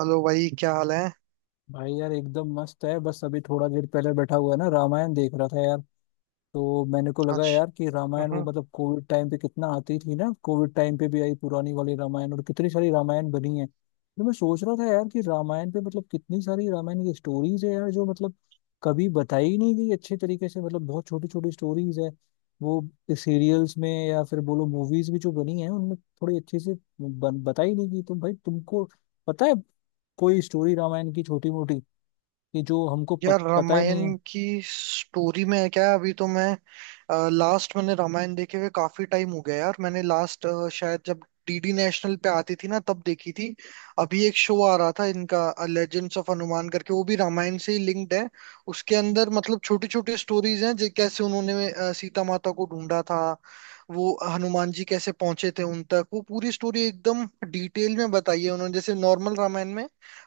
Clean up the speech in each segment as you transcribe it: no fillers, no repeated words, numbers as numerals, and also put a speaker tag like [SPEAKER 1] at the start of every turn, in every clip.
[SPEAKER 1] Hello भाई, क्या हाल है।
[SPEAKER 2] भाई यार एकदम मस्त है। बस अभी थोड़ा देर पहले बैठा हुआ है ना, रामायण देख रहा था यार। तो मैंने को लगा
[SPEAKER 1] आज।
[SPEAKER 2] यार कि रामायण वो
[SPEAKER 1] हम्म।
[SPEAKER 2] मतलब कोविड टाइम पे कितना आती थी ना, कोविड टाइम पे भी आई पुरानी वाली रामायण, और कितनी सारी रामायण बनी है। तो मैं सोच रहा था यार कि रामायण पे मतलब कितनी सारी रामायण की स्टोरीज है यार, जो मतलब कभी बताई ही नहीं गई अच्छे तरीके से, मतलब बहुत छोटी छोटी स्टोरीज है वो सीरियल्स में या फिर बोलो मूवीज भी जो बनी है उनमें थोड़ी अच्छे से बताई नहीं गई। तो भाई तुमको पता है कोई स्टोरी रामायण की छोटी मोटी, कि जो हमको
[SPEAKER 1] यार,
[SPEAKER 2] पता ही
[SPEAKER 1] रामायण
[SPEAKER 2] नहीं है।
[SPEAKER 1] की स्टोरी में है क्या? अभी तो मैं लास्ट मैंने रामायण देखे हुए काफी टाइम हो गया यार। मैंने लास्ट शायद जब डीडी नेशनल पे आती थी ना तब देखी थी। अभी एक शो आ रहा था इनका, लेजेंड्स ऑफ हनुमान करके, वो भी रामायण से ही लिंक्ड है। उसके अंदर मतलब छोटी छोटी स्टोरीज हैं कैसे उन्होंने सीता माता को ढूंढा था, वो हनुमान जी कैसे पहुंचे थे उन तक। वो पूरी स्टोरी एकदम डिटेल में बताई है उन्होंने। जैसे नॉर्मल रामायण में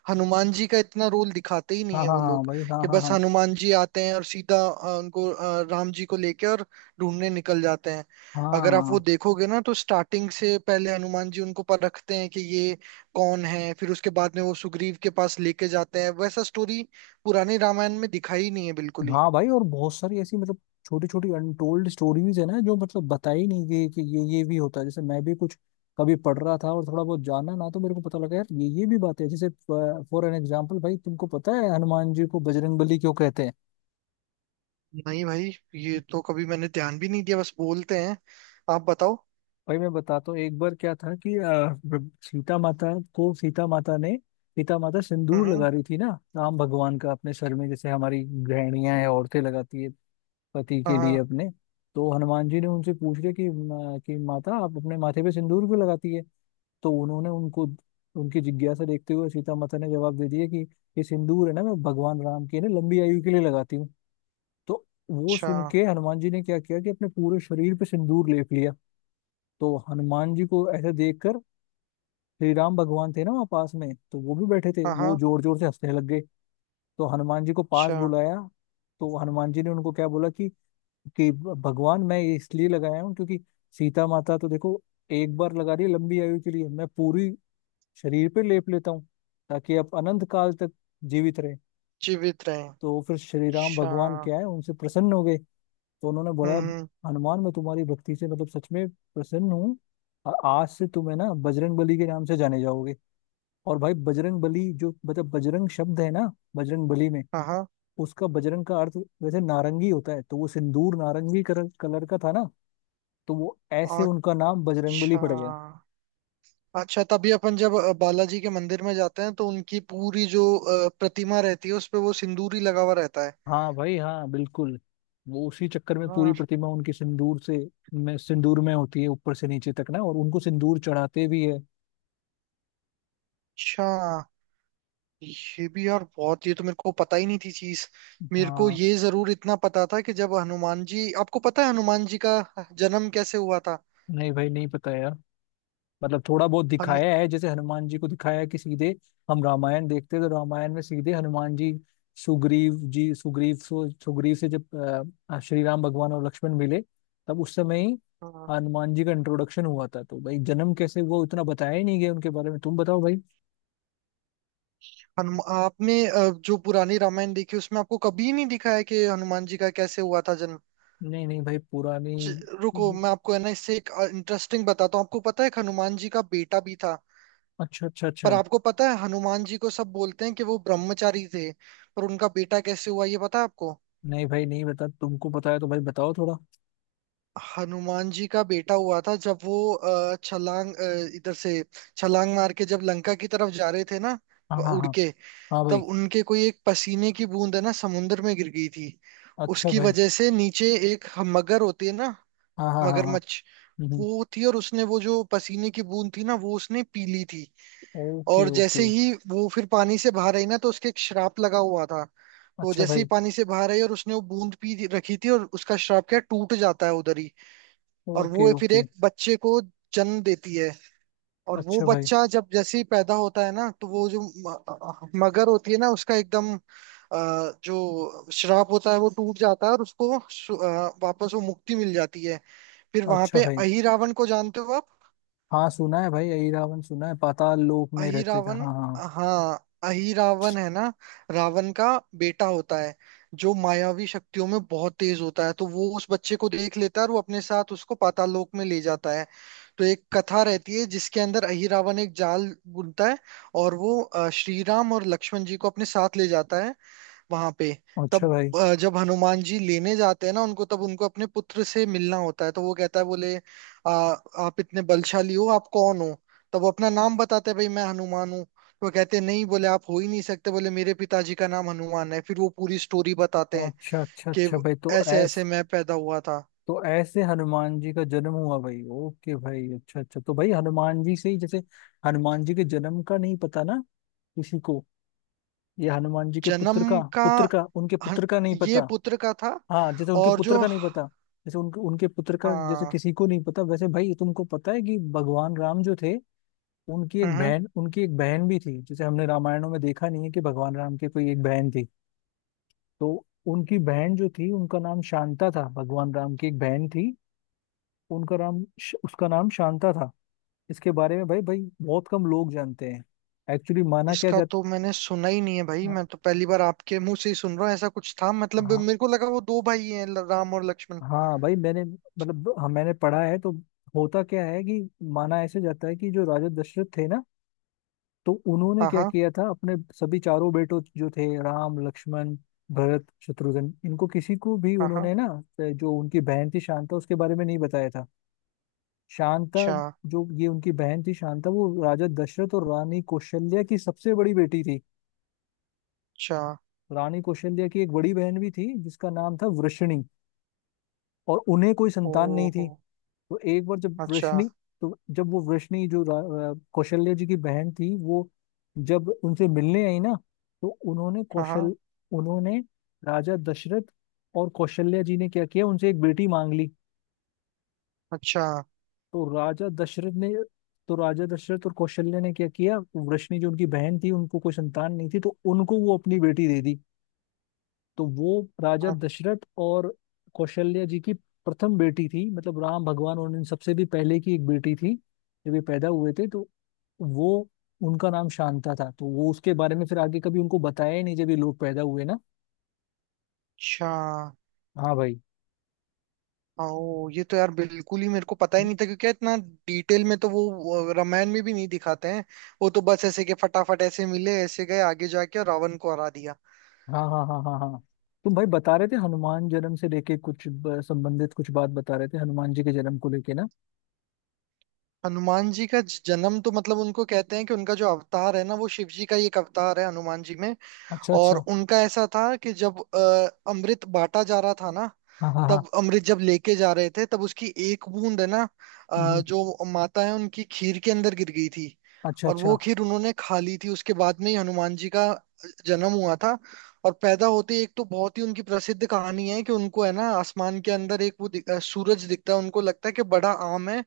[SPEAKER 1] हनुमान जी का इतना रोल दिखाते ही नहीं
[SPEAKER 2] हाँ
[SPEAKER 1] है
[SPEAKER 2] हाँ
[SPEAKER 1] वो
[SPEAKER 2] हाँ
[SPEAKER 1] लोग,
[SPEAKER 2] भाई हाँ
[SPEAKER 1] कि
[SPEAKER 2] हाँ
[SPEAKER 1] बस
[SPEAKER 2] हाँ।
[SPEAKER 1] हनुमान जी आते हैं और सीधा उनको राम जी को लेके और ढूंढने निकल जाते हैं। अगर आप वो
[SPEAKER 2] हाँ
[SPEAKER 1] देखोगे ना तो स्टार्टिंग से पहले हनुमान जी उनको परखते हैं कि ये कौन है, फिर उसके बाद में वो सुग्रीव के पास लेके जाते हैं। वैसा स्टोरी पुरानी रामायण में दिखाई ही नहीं है बिल्कुल ही।
[SPEAKER 2] हाँ भाई, और बहुत सारी ऐसी मतलब छोटी छोटी अनटोल्ड स्टोरीज है ना जो मतलब बताई नहीं गई कि ये भी होता है। जैसे मैं भी कुछ कभी पढ़ रहा था और थोड़ा बहुत जाना ना, तो मेरे को पता लगा यार ये भी बात है। जैसे फॉर एन एग्जाम्पल, भाई तुमको पता है हनुमान जी को बजरंगबली क्यों कहते हैं?
[SPEAKER 1] नहीं भाई, ये तो कभी मैंने ध्यान भी नहीं दिया, बस बोलते हैं। आप बताओ।
[SPEAKER 2] भाई मैं बताता हूँ। एक बार क्या था कि सीता माता को सीता माता ने सीता माता सिंदूर
[SPEAKER 1] हम्म हम्म।
[SPEAKER 2] लगा रही थी ना राम भगवान का अपने सर में, जैसे हमारी गृहिणियां हैं, औरतें लगाती है पति
[SPEAKER 1] हाँ
[SPEAKER 2] के लिए
[SPEAKER 1] हाँ।
[SPEAKER 2] अपने। तो हनुमान जी ने उनसे पूछ लिया कि कि माता आप अपने माथे पे सिंदूर क्यों लगाती है? तो उन्होंने उनको उनकी जिज्ञासा देखते हुए सीता माता ने जवाब दे दिया कि ये सिंदूर है ना, मैं भगवान राम की ना लंबी आयु के लिए लगाती हूँ। तो वो
[SPEAKER 1] अच्छा।
[SPEAKER 2] सुन के हनुमान जी ने क्या किया कि अपने पूरे शरीर पे सिंदूर लेप लिया। तो हनुमान जी को ऐसे देखकर श्री राम भगवान थे ना वहाँ पास में, तो वो भी बैठे थे,
[SPEAKER 1] हाँ
[SPEAKER 2] वो
[SPEAKER 1] हाँ।
[SPEAKER 2] जोर जोर से हंसने लग गए। तो हनुमान जी को पास
[SPEAKER 1] अच्छा।
[SPEAKER 2] बुलाया। तो हनुमान जी ने उनको क्या बोला कि भगवान मैं ये इसलिए लगाया हूँ क्योंकि सीता माता तो देखो एक बार लगा रही है लंबी आयु के लिए, मैं पूरी शरीर पे लेप लेता हूँ ताकि आप अनंत काल तक जीवित रहे।
[SPEAKER 1] जीवित रहे।
[SPEAKER 2] तो फिर श्री राम
[SPEAKER 1] अच्छा।
[SPEAKER 2] भगवान क्या है उनसे प्रसन्न हो गए। तो उन्होंने बोला,
[SPEAKER 1] हम्म।
[SPEAKER 2] हनुमान मैं तुम्हारी भक्ति से मतलब सच में प्रसन्न हूँ, और आज से तुम्हें ना बजरंग बली के नाम से जाने जाओगे। और भाई बजरंग बली जो मतलब बजरंग शब्द है ना बजरंग बली में,
[SPEAKER 1] हाँ हाँ।
[SPEAKER 2] उसका बजरंग का अर्थ वैसे नारंगी होता है। तो वो सिंदूर नारंगी कलर कलर का था ना, तो वो ऐसे उनका नाम बजरंगबली
[SPEAKER 1] अच्छा
[SPEAKER 2] पड़ गया।
[SPEAKER 1] अच्छा, तभी अपन जब बालाजी के मंदिर में जाते हैं तो उनकी पूरी जो प्रतिमा रहती है उस पे वो सिंदूरी लगा हुआ रहता है।
[SPEAKER 2] हाँ भाई हाँ बिल्कुल। वो उसी चक्कर में पूरी
[SPEAKER 1] हाँ।
[SPEAKER 2] प्रतिमा उनकी सिंदूर से में सिंदूर में होती है ऊपर से नीचे तक ना, और उनको सिंदूर चढ़ाते भी है।
[SPEAKER 1] अच्छा। ये भी यार, बहुत, ये तो मेरे को पता ही नहीं थी चीज। मेरे को
[SPEAKER 2] हाँ।
[SPEAKER 1] ये जरूर इतना पता था कि जब हनुमान जी आपको पता है हनुमान जी का जन्म कैसे हुआ था?
[SPEAKER 2] नहीं भाई नहीं पता यार। मतलब थोड़ा बहुत
[SPEAKER 1] हनु
[SPEAKER 2] दिखाया है जैसे हनुमान जी को दिखाया है कि सीधे हम रामायण देखते हैं तो रामायण में सीधे हनुमान जी सुग्रीव से जब श्री राम भगवान और लक्ष्मण मिले, तब उस समय ही
[SPEAKER 1] हाँ।
[SPEAKER 2] हनुमान जी का इंट्रोडक्शन हुआ था। तो भाई जन्म कैसे वो इतना बताया ही नहीं गया उनके बारे में। तुम बताओ भाई।
[SPEAKER 1] हनुम आपने जो पुरानी रामायण देखी उसमें आपको कभी नहीं दिखा है कि हनुमान जी का कैसे हुआ था जन्म?
[SPEAKER 2] नहीं नहीं भाई पुरानी।
[SPEAKER 1] च- रुको, मैं आपको है ना इससे एक इंटरेस्टिंग बताता हूँ। आपको पता है कि हनुमान जी का बेटा भी था?
[SPEAKER 2] अच्छा अच्छा
[SPEAKER 1] पर
[SPEAKER 2] अच्छा।
[SPEAKER 1] आपको पता है, हनुमान जी को सब बोलते हैं कि वो ब्रह्मचारी थे, पर उनका बेटा कैसे हुआ ये पता है आपको?
[SPEAKER 2] नहीं भाई नहीं बता, तुमको पता है तो भाई बताओ थोड़ा।
[SPEAKER 1] हनुमान जी का बेटा हुआ था जब वो इधर से छलांग मार के जब लंका की तरफ जा रहे थे ना,
[SPEAKER 2] हाँ हाँ
[SPEAKER 1] उड़
[SPEAKER 2] हाँ
[SPEAKER 1] के।
[SPEAKER 2] हाँ भाई।
[SPEAKER 1] तब उनके कोई एक पसीने की बूंद है ना समुन्द्र में गिर गई थी।
[SPEAKER 2] अच्छा
[SPEAKER 1] उसकी
[SPEAKER 2] भाई।
[SPEAKER 1] वजह से नीचे एक मगर होती है ना,
[SPEAKER 2] हाँ हाँ हाँ हाँ।
[SPEAKER 1] मगरमच्छ,
[SPEAKER 2] हम्म।
[SPEAKER 1] वो थी, और उसने वो जो पसीने की बूंद थी ना वो उसने पी ली थी।
[SPEAKER 2] ओके
[SPEAKER 1] और जैसे
[SPEAKER 2] ओके।
[SPEAKER 1] ही वो फिर पानी से बाहर आई ना, तो उसके एक श्राप लगा हुआ था। तो
[SPEAKER 2] अच्छा
[SPEAKER 1] जैसे ही
[SPEAKER 2] भाई।
[SPEAKER 1] पानी से बाहर आई और उसने वो बूंद रखी थी, और उसका श्राप क्या है, टूट जाता है उधर ही। और
[SPEAKER 2] ओके
[SPEAKER 1] वो फिर
[SPEAKER 2] ओके।
[SPEAKER 1] एक बच्चे को जन्म देती है। और वो
[SPEAKER 2] अच्छा भाई।
[SPEAKER 1] बच्चा जब जैसे ही पैदा होता है ना तो वो जो मगर होती है ना, उसका एकदम अ, जो श्राप होता है वो टूट जाता है, और उसको वापस वो मुक्ति मिल जाती है। फिर वहां
[SPEAKER 2] अच्छा
[SPEAKER 1] पे
[SPEAKER 2] भाई।
[SPEAKER 1] अहिरावण को जानते हो आप?
[SPEAKER 2] हाँ सुना है भाई, यही रावण सुना है पाताल लोक में
[SPEAKER 1] अही
[SPEAKER 2] रहते थे,
[SPEAKER 1] रावण।
[SPEAKER 2] हाँ हाँ।
[SPEAKER 1] हाँ, अही रावण है ना, रावण का बेटा होता है जो मायावी शक्तियों में बहुत तेज होता है। तो वो उस बच्चे को देख लेता है और वो अपने साथ उसको पाताल लोक में ले जाता है। तो एक कथा रहती है जिसके अंदर अही रावण एक जाल बुनता है, और वो श्री राम और लक्ष्मण जी को अपने साथ ले जाता है वहां पे।
[SPEAKER 2] अच्छा
[SPEAKER 1] तब
[SPEAKER 2] भाई।
[SPEAKER 1] जब हनुमान जी लेने जाते हैं ना उनको, तब उनको अपने पुत्र से मिलना होता है। तो वो कहता है, बोले, आप इतने बलशाली हो, आप कौन हो? तब वो अपना नाम बताते हैं, भाई मैं हनुमान हूँ। तो वो कहते हैं नहीं, बोले आप हो ही नहीं सकते, बोले मेरे पिताजी का नाम हनुमान है। फिर वो पूरी स्टोरी बताते हैं
[SPEAKER 2] अच्छा अच्छा
[SPEAKER 1] कि
[SPEAKER 2] अच्छा भाई तो
[SPEAKER 1] ऐसे ऐसे
[SPEAKER 2] ऐस
[SPEAKER 1] मैं पैदा हुआ था।
[SPEAKER 2] तो ऐसे हनुमान जी का जन्म हुआ भाई। ओके भाई। अच्छा अच्छा। तो भाई हनुमान जी से ही जैसे हनुमान जी के जन्म का नहीं पता ना किसी को। ये हनुमान जी के
[SPEAKER 1] जन्म का।
[SPEAKER 2] पुत्र का उनके
[SPEAKER 1] हन-
[SPEAKER 2] पुत्र का नहीं
[SPEAKER 1] ये
[SPEAKER 2] पता।
[SPEAKER 1] पुत्र का था।
[SPEAKER 2] हाँ जैसे उनके
[SPEAKER 1] और
[SPEAKER 2] पुत्र
[SPEAKER 1] जो।
[SPEAKER 2] का नहीं पता। जैसे उनके उनके पुत्र का जैसे
[SPEAKER 1] हाँ।
[SPEAKER 2] किसी को नहीं पता, वैसे भाई तुमको पता है कि भगवान राम जो थे
[SPEAKER 1] हम्म।
[SPEAKER 2] उनकी एक बहन भी थी जिसे हमने रामायणों में देखा नहीं है कि भगवान राम की कोई एक बहन थी। तो उनकी बहन जो थी उनका नाम शांता था, भगवान राम की एक बहन थी, उनका नाम उसका नाम शांता था। इसके बारे में भाई भाई बहुत कम लोग जानते हैं। एक्चुअली माना क्या
[SPEAKER 1] इसका
[SPEAKER 2] जाता,
[SPEAKER 1] तो मैंने सुना ही नहीं है भाई, मैं तो पहली बार आपके मुंह से ही सुन रहा हूँ। ऐसा कुछ था मतलब,
[SPEAKER 2] हाँ
[SPEAKER 1] मेरे को लगा वो दो भाई हैं, राम और लक्ष्मण।
[SPEAKER 2] हाँ भाई मैंने मतलब हाँ, मैंने पढ़ा है। तो होता क्या है कि माना ऐसे जाता है कि जो राजा दशरथ थे ना, तो उन्होंने
[SPEAKER 1] हाँ
[SPEAKER 2] क्या
[SPEAKER 1] हाँ।
[SPEAKER 2] किया था, अपने सभी चारों बेटों जो थे राम, लक्ष्मण, भरत, शत्रुघ्न, इनको किसी को भी
[SPEAKER 1] हाँ हाँ।
[SPEAKER 2] उन्होंने ना जो उनकी बहन थी शांता उसके बारे में नहीं बताया था। शांता,
[SPEAKER 1] अच्छा
[SPEAKER 2] जो ये उनकी बहन थी शांता, वो राजा दशरथ और रानी कौशल्या की सबसे बड़ी बेटी थी।
[SPEAKER 1] अच्छा।
[SPEAKER 2] रानी कौशल्या की एक बड़ी बहन भी थी जिसका नाम था वृषणी, और उन्हें कोई
[SPEAKER 1] ओ
[SPEAKER 2] संतान नहीं थी। तो एक बार जब
[SPEAKER 1] अच्छा।
[SPEAKER 2] वृष्णि तो जब वो वृष्णि जो कौशल्य जी की बहन थी, वो जब उनसे मिलने आई ना, तो
[SPEAKER 1] हाँ हाँ।
[SPEAKER 2] उन्होंने राजा दशरथ और कौशल्य जी ने क्या किया उनसे एक बेटी मांग ली।
[SPEAKER 1] अच्छा
[SPEAKER 2] तो राजा दशरथ ने तो राजा दशरथ और कौशल्य ने क्या किया, वृष्णि जो उनकी बहन थी उनको कोई संतान नहीं थी, तो उनको वो अपनी बेटी दे दी। तो वो राजा दशरथ और कौशल्या जी की प्रथम बेटी थी, मतलब राम भगवान और इन सबसे भी पहले की एक बेटी थी। जब ये पैदा हुए थे तो वो उनका नाम शांता था। तो वो उसके बारे में फिर आगे कभी उनको बताया ही नहीं जब ये लोग पैदा हुए ना।
[SPEAKER 1] अच्छा।
[SPEAKER 2] हाँ भाई।
[SPEAKER 1] ओ, ये तो यार बिल्कुल ही मेरे को पता ही नहीं था, क्योंकि इतना डिटेल में तो वो रामायण में भी नहीं दिखाते हैं। वो तो बस ऐसे के फटाफट ऐसे मिले, ऐसे गए आगे जाके और रावण को हरा दिया।
[SPEAKER 2] हाँ हाँ हाँ हाँ हाँ। तुम भाई बता रहे थे हनुमान जन्म से लेके कुछ संबंधित कुछ बात बता रहे थे हनुमान जी के जन्म को लेके ना।
[SPEAKER 1] हनुमान जी का जन्म तो मतलब उनको कहते हैं कि उनका जो अवतार है ना वो शिव जी का ही एक अवतार है हनुमान जी में।
[SPEAKER 2] अच्छा
[SPEAKER 1] और
[SPEAKER 2] अच्छा।
[SPEAKER 1] उनका ऐसा था कि जब अमृत बांटा जा रहा था ना,
[SPEAKER 2] हाँ हाँ हाँ।
[SPEAKER 1] तब अमृत जब लेके जा रहे थे तब उसकी एक बूंद है ना
[SPEAKER 2] हम्म।
[SPEAKER 1] जो माता है उनकी खीर के अंदर गिर गई थी।
[SPEAKER 2] अच्छा
[SPEAKER 1] और
[SPEAKER 2] अच्छा
[SPEAKER 1] वो खीर उन्होंने खा ली थी, उसके बाद में ही हनुमान जी का जन्म हुआ था। और पैदा होते ही, एक तो बहुत ही उनकी प्रसिद्ध कहानी है कि उनको है ना आसमान के अंदर एक वो सूरज दिखता है, उनको लगता है कि बड़ा आम है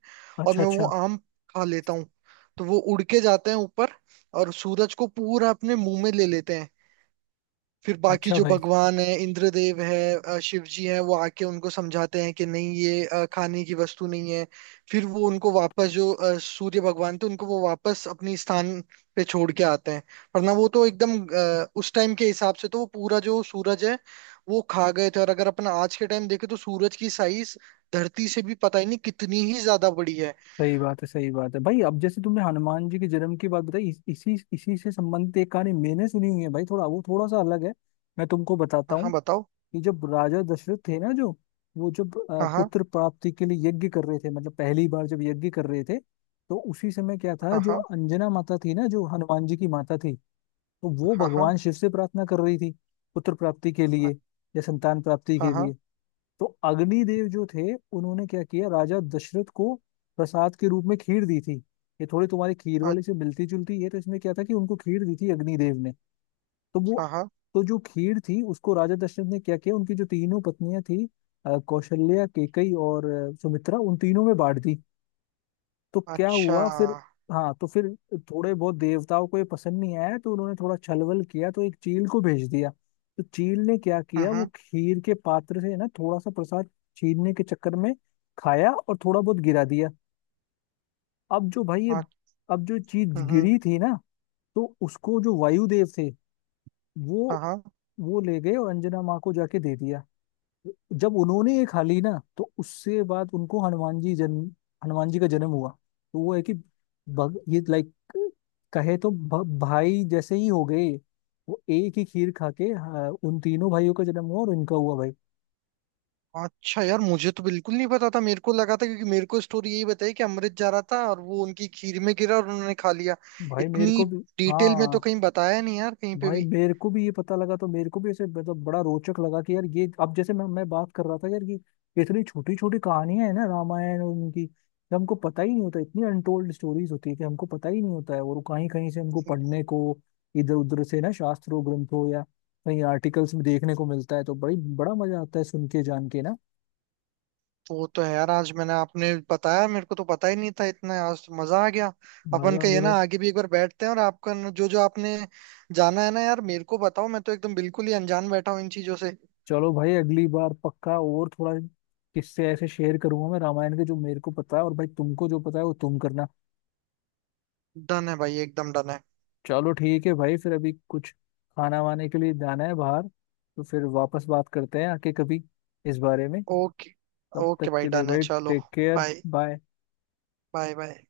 [SPEAKER 1] और
[SPEAKER 2] अच्छा।
[SPEAKER 1] मैं वो
[SPEAKER 2] अच्छा।
[SPEAKER 1] आम खा लेता हूँ। तो वो उड़ के जाते हैं ऊपर और सूरज को पूरा अपने मुंह में ले लेते हैं। फिर बाकी
[SPEAKER 2] अच्छा
[SPEAKER 1] जो
[SPEAKER 2] भाई।
[SPEAKER 1] भगवान है, इंद्रदेव है, शिव जी हैं, वो आके उनको समझाते हैं कि नहीं, ये खाने की वस्तु नहीं है। फिर वो उनको वापस जो सूर्य भगवान थे उनको वो वापस अपनी स्थान पे छोड़ के आते हैं। वरना वो तो एकदम उस टाइम के हिसाब से तो वो पूरा जो सूरज है वो खा गए थे। और अगर अपन आज के टाइम देखें तो सूरज की साइज धरती से भी पता ही नहीं कितनी ही ज्यादा बड़ी है।
[SPEAKER 2] सही बात है भाई। अब जैसे तुमने हनुमान जी के जन्म की बात बताई, इसी इसी से संबंधित एक कहानी मैंने सुनी हुई है भाई, थोड़ा वो थोड़ा सा अलग है। मैं तुमको बताता
[SPEAKER 1] हाँ हाँ,
[SPEAKER 2] हूँ
[SPEAKER 1] बताओ।
[SPEAKER 2] कि जब राजा दशरथ थे ना जो, वो जब
[SPEAKER 1] हाँ हाँ
[SPEAKER 2] पुत्र प्राप्ति के लिए यज्ञ कर रहे थे, मतलब पहली बार जब यज्ञ कर रहे थे, तो उसी समय क्या था, जो
[SPEAKER 1] हाँ।
[SPEAKER 2] अंजना माता थी ना जो हनुमान जी की माता थी, तो वो
[SPEAKER 1] हाँ हाँ
[SPEAKER 2] भगवान शिव से प्रार्थना कर रही थी पुत्र प्राप्ति के लिए या संतान प्राप्ति
[SPEAKER 1] हाँ।
[SPEAKER 2] के
[SPEAKER 1] हाँ
[SPEAKER 2] लिए। तो अग्निदेव जो थे उन्होंने क्या किया, राजा दशरथ को प्रसाद के रूप में खीर दी थी। ये थोड़ी तुम्हारी खीर
[SPEAKER 1] हाँ
[SPEAKER 2] वाली से मिलती जुलती है, तो इसमें क्या था कि उनको खीर दी थी अग्निदेव ने। तो
[SPEAKER 1] हाँ
[SPEAKER 2] वो,
[SPEAKER 1] हाँ।
[SPEAKER 2] तो जो खीर थी उसको राजा दशरथ ने क्या किया, उनकी जो तीनों पत्नियां थी कौशल्या, केकई और सुमित्रा, उन तीनों में बांट दी। तो क्या
[SPEAKER 1] अच्छा।
[SPEAKER 2] हुआ फिर? हाँ तो फिर थोड़े बहुत देवताओं को ये पसंद नहीं आया, तो उन्होंने थोड़ा छलबल किया, तो एक चील को भेज दिया। तो चील ने क्या
[SPEAKER 1] हम्म
[SPEAKER 2] किया, वो
[SPEAKER 1] हम्म
[SPEAKER 2] खीर के पात्र से ना थोड़ा सा प्रसाद छीनने के चक्कर में खाया और थोड़ा बहुत गिरा दिया। अब जो भाई ये, अब जो चीज
[SPEAKER 1] हम्म।
[SPEAKER 2] गिरी थी ना, तो उसको जो वायुदेव थे,
[SPEAKER 1] हाँ
[SPEAKER 2] वो
[SPEAKER 1] हाँ।
[SPEAKER 2] वो ले गए और अंजना माँ को जाके दे दिया। जब उन्होंने ये खा ली ना, तो उससे बाद उनको हनुमान जी का जन्म हुआ। तो वो है कि ये लाइक कहे तो भाई जैसे ही हो गए। वो एक ही खीर खा के हाँ, उन तीनों भाइयों का जन्म हुआ और इनका हुआ भाई।
[SPEAKER 1] अच्छा। यार, मुझे तो बिल्कुल नहीं पता था, मेरे को लगा था, क्योंकि मेरे को स्टोरी यही बताई कि अमृत जा रहा था और वो उनकी खीर में गिरा और उन्होंने खा लिया।
[SPEAKER 2] भाई मेरे
[SPEAKER 1] इतनी
[SPEAKER 2] को भी
[SPEAKER 1] डिटेल में तो
[SPEAKER 2] हाँ।
[SPEAKER 1] कहीं बताया नहीं यार, कहीं पे
[SPEAKER 2] भाई
[SPEAKER 1] भी।
[SPEAKER 2] मेरे को भी ये पता लगा, तो मेरे को भी ऐसे मतलब बड़ा रोचक लगा कि यार ये, अब जैसे मैं बात कर रहा था यार कि इतनी छोटी छोटी कहानियां है ना रामायण और उनकी, कि हमको पता ही नहीं होता, इतनी अनटोल्ड स्टोरीज होती है कि हमको पता ही नहीं होता है, और कहीं कहीं से हमको पढ़ने को, इधर उधर से ना, शास्त्रों, ग्रंथों या कहीं आर्टिकल्स में देखने को मिलता है, तो बड़ी बड़ा मजा आता है सुन के जान के ना।
[SPEAKER 1] वो तो है यार, आज मैंने आपने बताया, मेरे को तो पता ही नहीं था इतना, आज तो मजा आ गया। अपन
[SPEAKER 2] मजा आ
[SPEAKER 1] का
[SPEAKER 2] गया
[SPEAKER 1] ये ना
[SPEAKER 2] भाई।
[SPEAKER 1] आगे भी एक बार बैठते हैं और आपका जो जो आपने जाना है ना यार मेरे को बताओ। मैं तो एकदम बिल्कुल ही अनजान बैठा हूँ इन चीजों से।
[SPEAKER 2] चलो भाई, अगली बार पक्का और थोड़ा किससे ऐसे शेयर करूंगा मैं रामायण के जो मेरे को पता है, और भाई तुमको जो पता है वो तुम करना।
[SPEAKER 1] डन है भाई, एकदम डन है।
[SPEAKER 2] चलो ठीक है भाई, फिर अभी कुछ खाना वाने के लिए जाना है बाहर, तो फिर वापस बात करते हैं आके कभी इस बारे में।
[SPEAKER 1] ओके।
[SPEAKER 2] तब
[SPEAKER 1] ओके
[SPEAKER 2] तक
[SPEAKER 1] भाई,
[SPEAKER 2] के लिए
[SPEAKER 1] डन है,
[SPEAKER 2] भाई,
[SPEAKER 1] चलो।
[SPEAKER 2] Take care.
[SPEAKER 1] Bye.
[SPEAKER 2] Bye.
[SPEAKER 1] Bye bye.